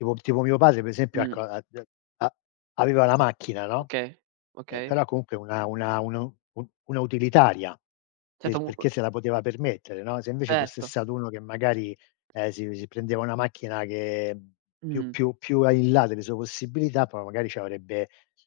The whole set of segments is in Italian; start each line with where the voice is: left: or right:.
left: Tipo tipo mio padre per esempio,
right: Mh.
left: ecco, a de a aveva la macchina, no,
right: Okay,
left: e
right: okay.
left: però comunque una una una u u una utilitaria, e
right: Certo,
left: il
right: mu uhm
left: perché se la poteva permettere, no, se invece fosse
right: Certo.
left: stato 1 che magari, ehm, si si prendeva una macchina che, mhmm, più
right: Mhmm.
left: più più a in là delle sue possibilità, poi magari ci avrebbe ci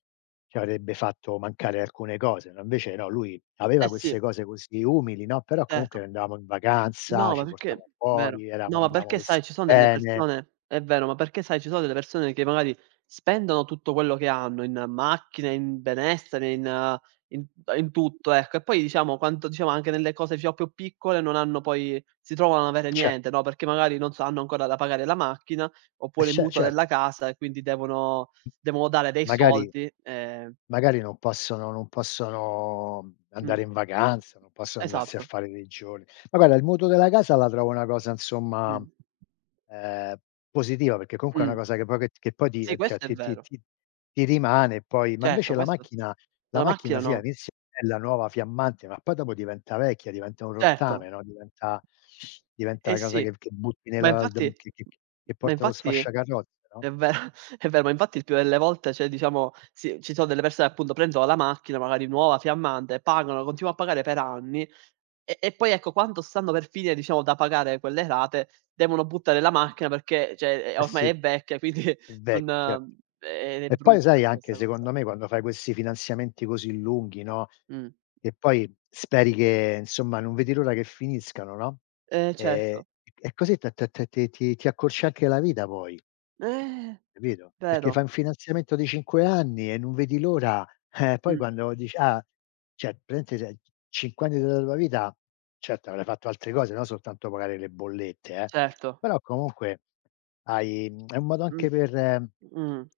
left: ci avrebbe fatto mancare alcune cose, no, invece no, lui
right: Eh
left: aveva
right: sì.
left: queste cose così umili, no, però comunque
right: Certo.
left: andavamo in vacanza,
right: No, ma
left: ci
right: perché
left: portava
right: vero.
left: fuori, eravamo
right: No, ma
left: andavo
right: perché sai
left: vestiti
right: ci son delle
left: bene.
right: persone è vero, ma perché sai ci sono delle persone, che magari spendono tutto quello che hanno in macchine, in benessere, in in t ehm, in tutto, ecco, e poi diciamo quanto diciamo anche nelle cose diciamo più piccole non hanno poi si trovano a non avere
left: E cer
right: niente, no, perché magari, non so, hanno ancora da pagare la macchina,
left: E
right: oppure il
left: ce
right: mutuo della
left: certo.
right: casa, e quindi devono devono dare dei
left: Magari
right: soldi, ehm
left: magari non possono non possono, mhmm,
right: Mh.
left: andare in vacanza, non possono andarsi a
right: Esatto.
left: fare dei giorni. Ma guarda il mutuo della casa, la trovo una cosa, insomma,
right: Mh.
left: ehm, positiva perché comunque è una
right: Mh.
left: cosa che poi che t che poi ti
right: Sì,
left: ehm, ti ehm,
right: questo è
left: ti ti
right: vero.
left: ti ti rimane poi, ma
right: Certo,
left: invece la
right: questo
left: macchina la
right: la
left: macchina
right: macchina
left: sì,
right: no.
left: all'inizio è bella, nuova fiammante, ma poi dopo diventa vecchia, diventa un
right: Certo.
left: rottame, no, diventa
right: Eh
left: diventa
right: eh
left: a cosa
right: sì.
left: che che butti
right: Ma
left: nella
right: infatti
left: ald che che che
right: ma
left: porti allo
right: infatti
left: sfasciacarrozze, no?
right: è vero è ve ma infatti il più delle volte, cioè, diciamo sì, ci sono delle persone, appunto, prendono la macchina, magari nuova fiammante, pagano, continuo a pagare per anni, e e poi, ecco, quando stanno per finire, diciamo, da pagare quelle rate, devono buttare la macchina perché cioè, ehm,
left: Eh sì,
right: ormai è vecchia quindi
left: è vecchio, certo.
right: non e ed e
left: E poi
right: brutta
left: sai, anche
right: questa cosa.
left: secondo me quando fai questi finanziamenti così lunghi, no,
right: Mh.
left: e poi speri che insomma non vedi l'ora che finiscano, no,
right: Eh
left: ehm, e
right: certo.
left: c e così t t t ti ti ti accorcia anche la vita poi.
right: Eh!
left: Capito? Perché
right: Vero.
left: fai un finanziamento di 5 anni, e non vedi l'ora, eh poi
right: Mh.
left: quando dici: "Ah". Cioè praticamente se c 5 anni della tua vita certo avrei fatto altre cose, no soltanto pagare le bollette eh,
right: Certo.
left: però comunque hai mhmm, è un modo anche
right: Mh,
left: per
right: mhmm.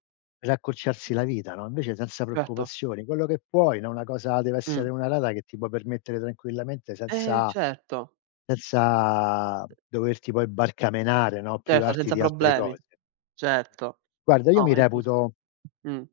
left: per accorciarsi la vita, no, invece senza
right: Certo.
left: preoccupazioni, quello che puoi, no, una cosa deve
right: Mh.
left: essere una rata che ti può permettere tranquillamente
right: Eh
left: senza
right: certo.
left: senza
right: [unintelligible]
left: doverti poi barcamenare, no,
right: Certo,
left: privarti
right: senza
left: di altre
right: problemi.
left: cose.
right: Certo.
left: Guarda io
right: No,
left: mi
right: è giusto.
left: reputo
right: Mh.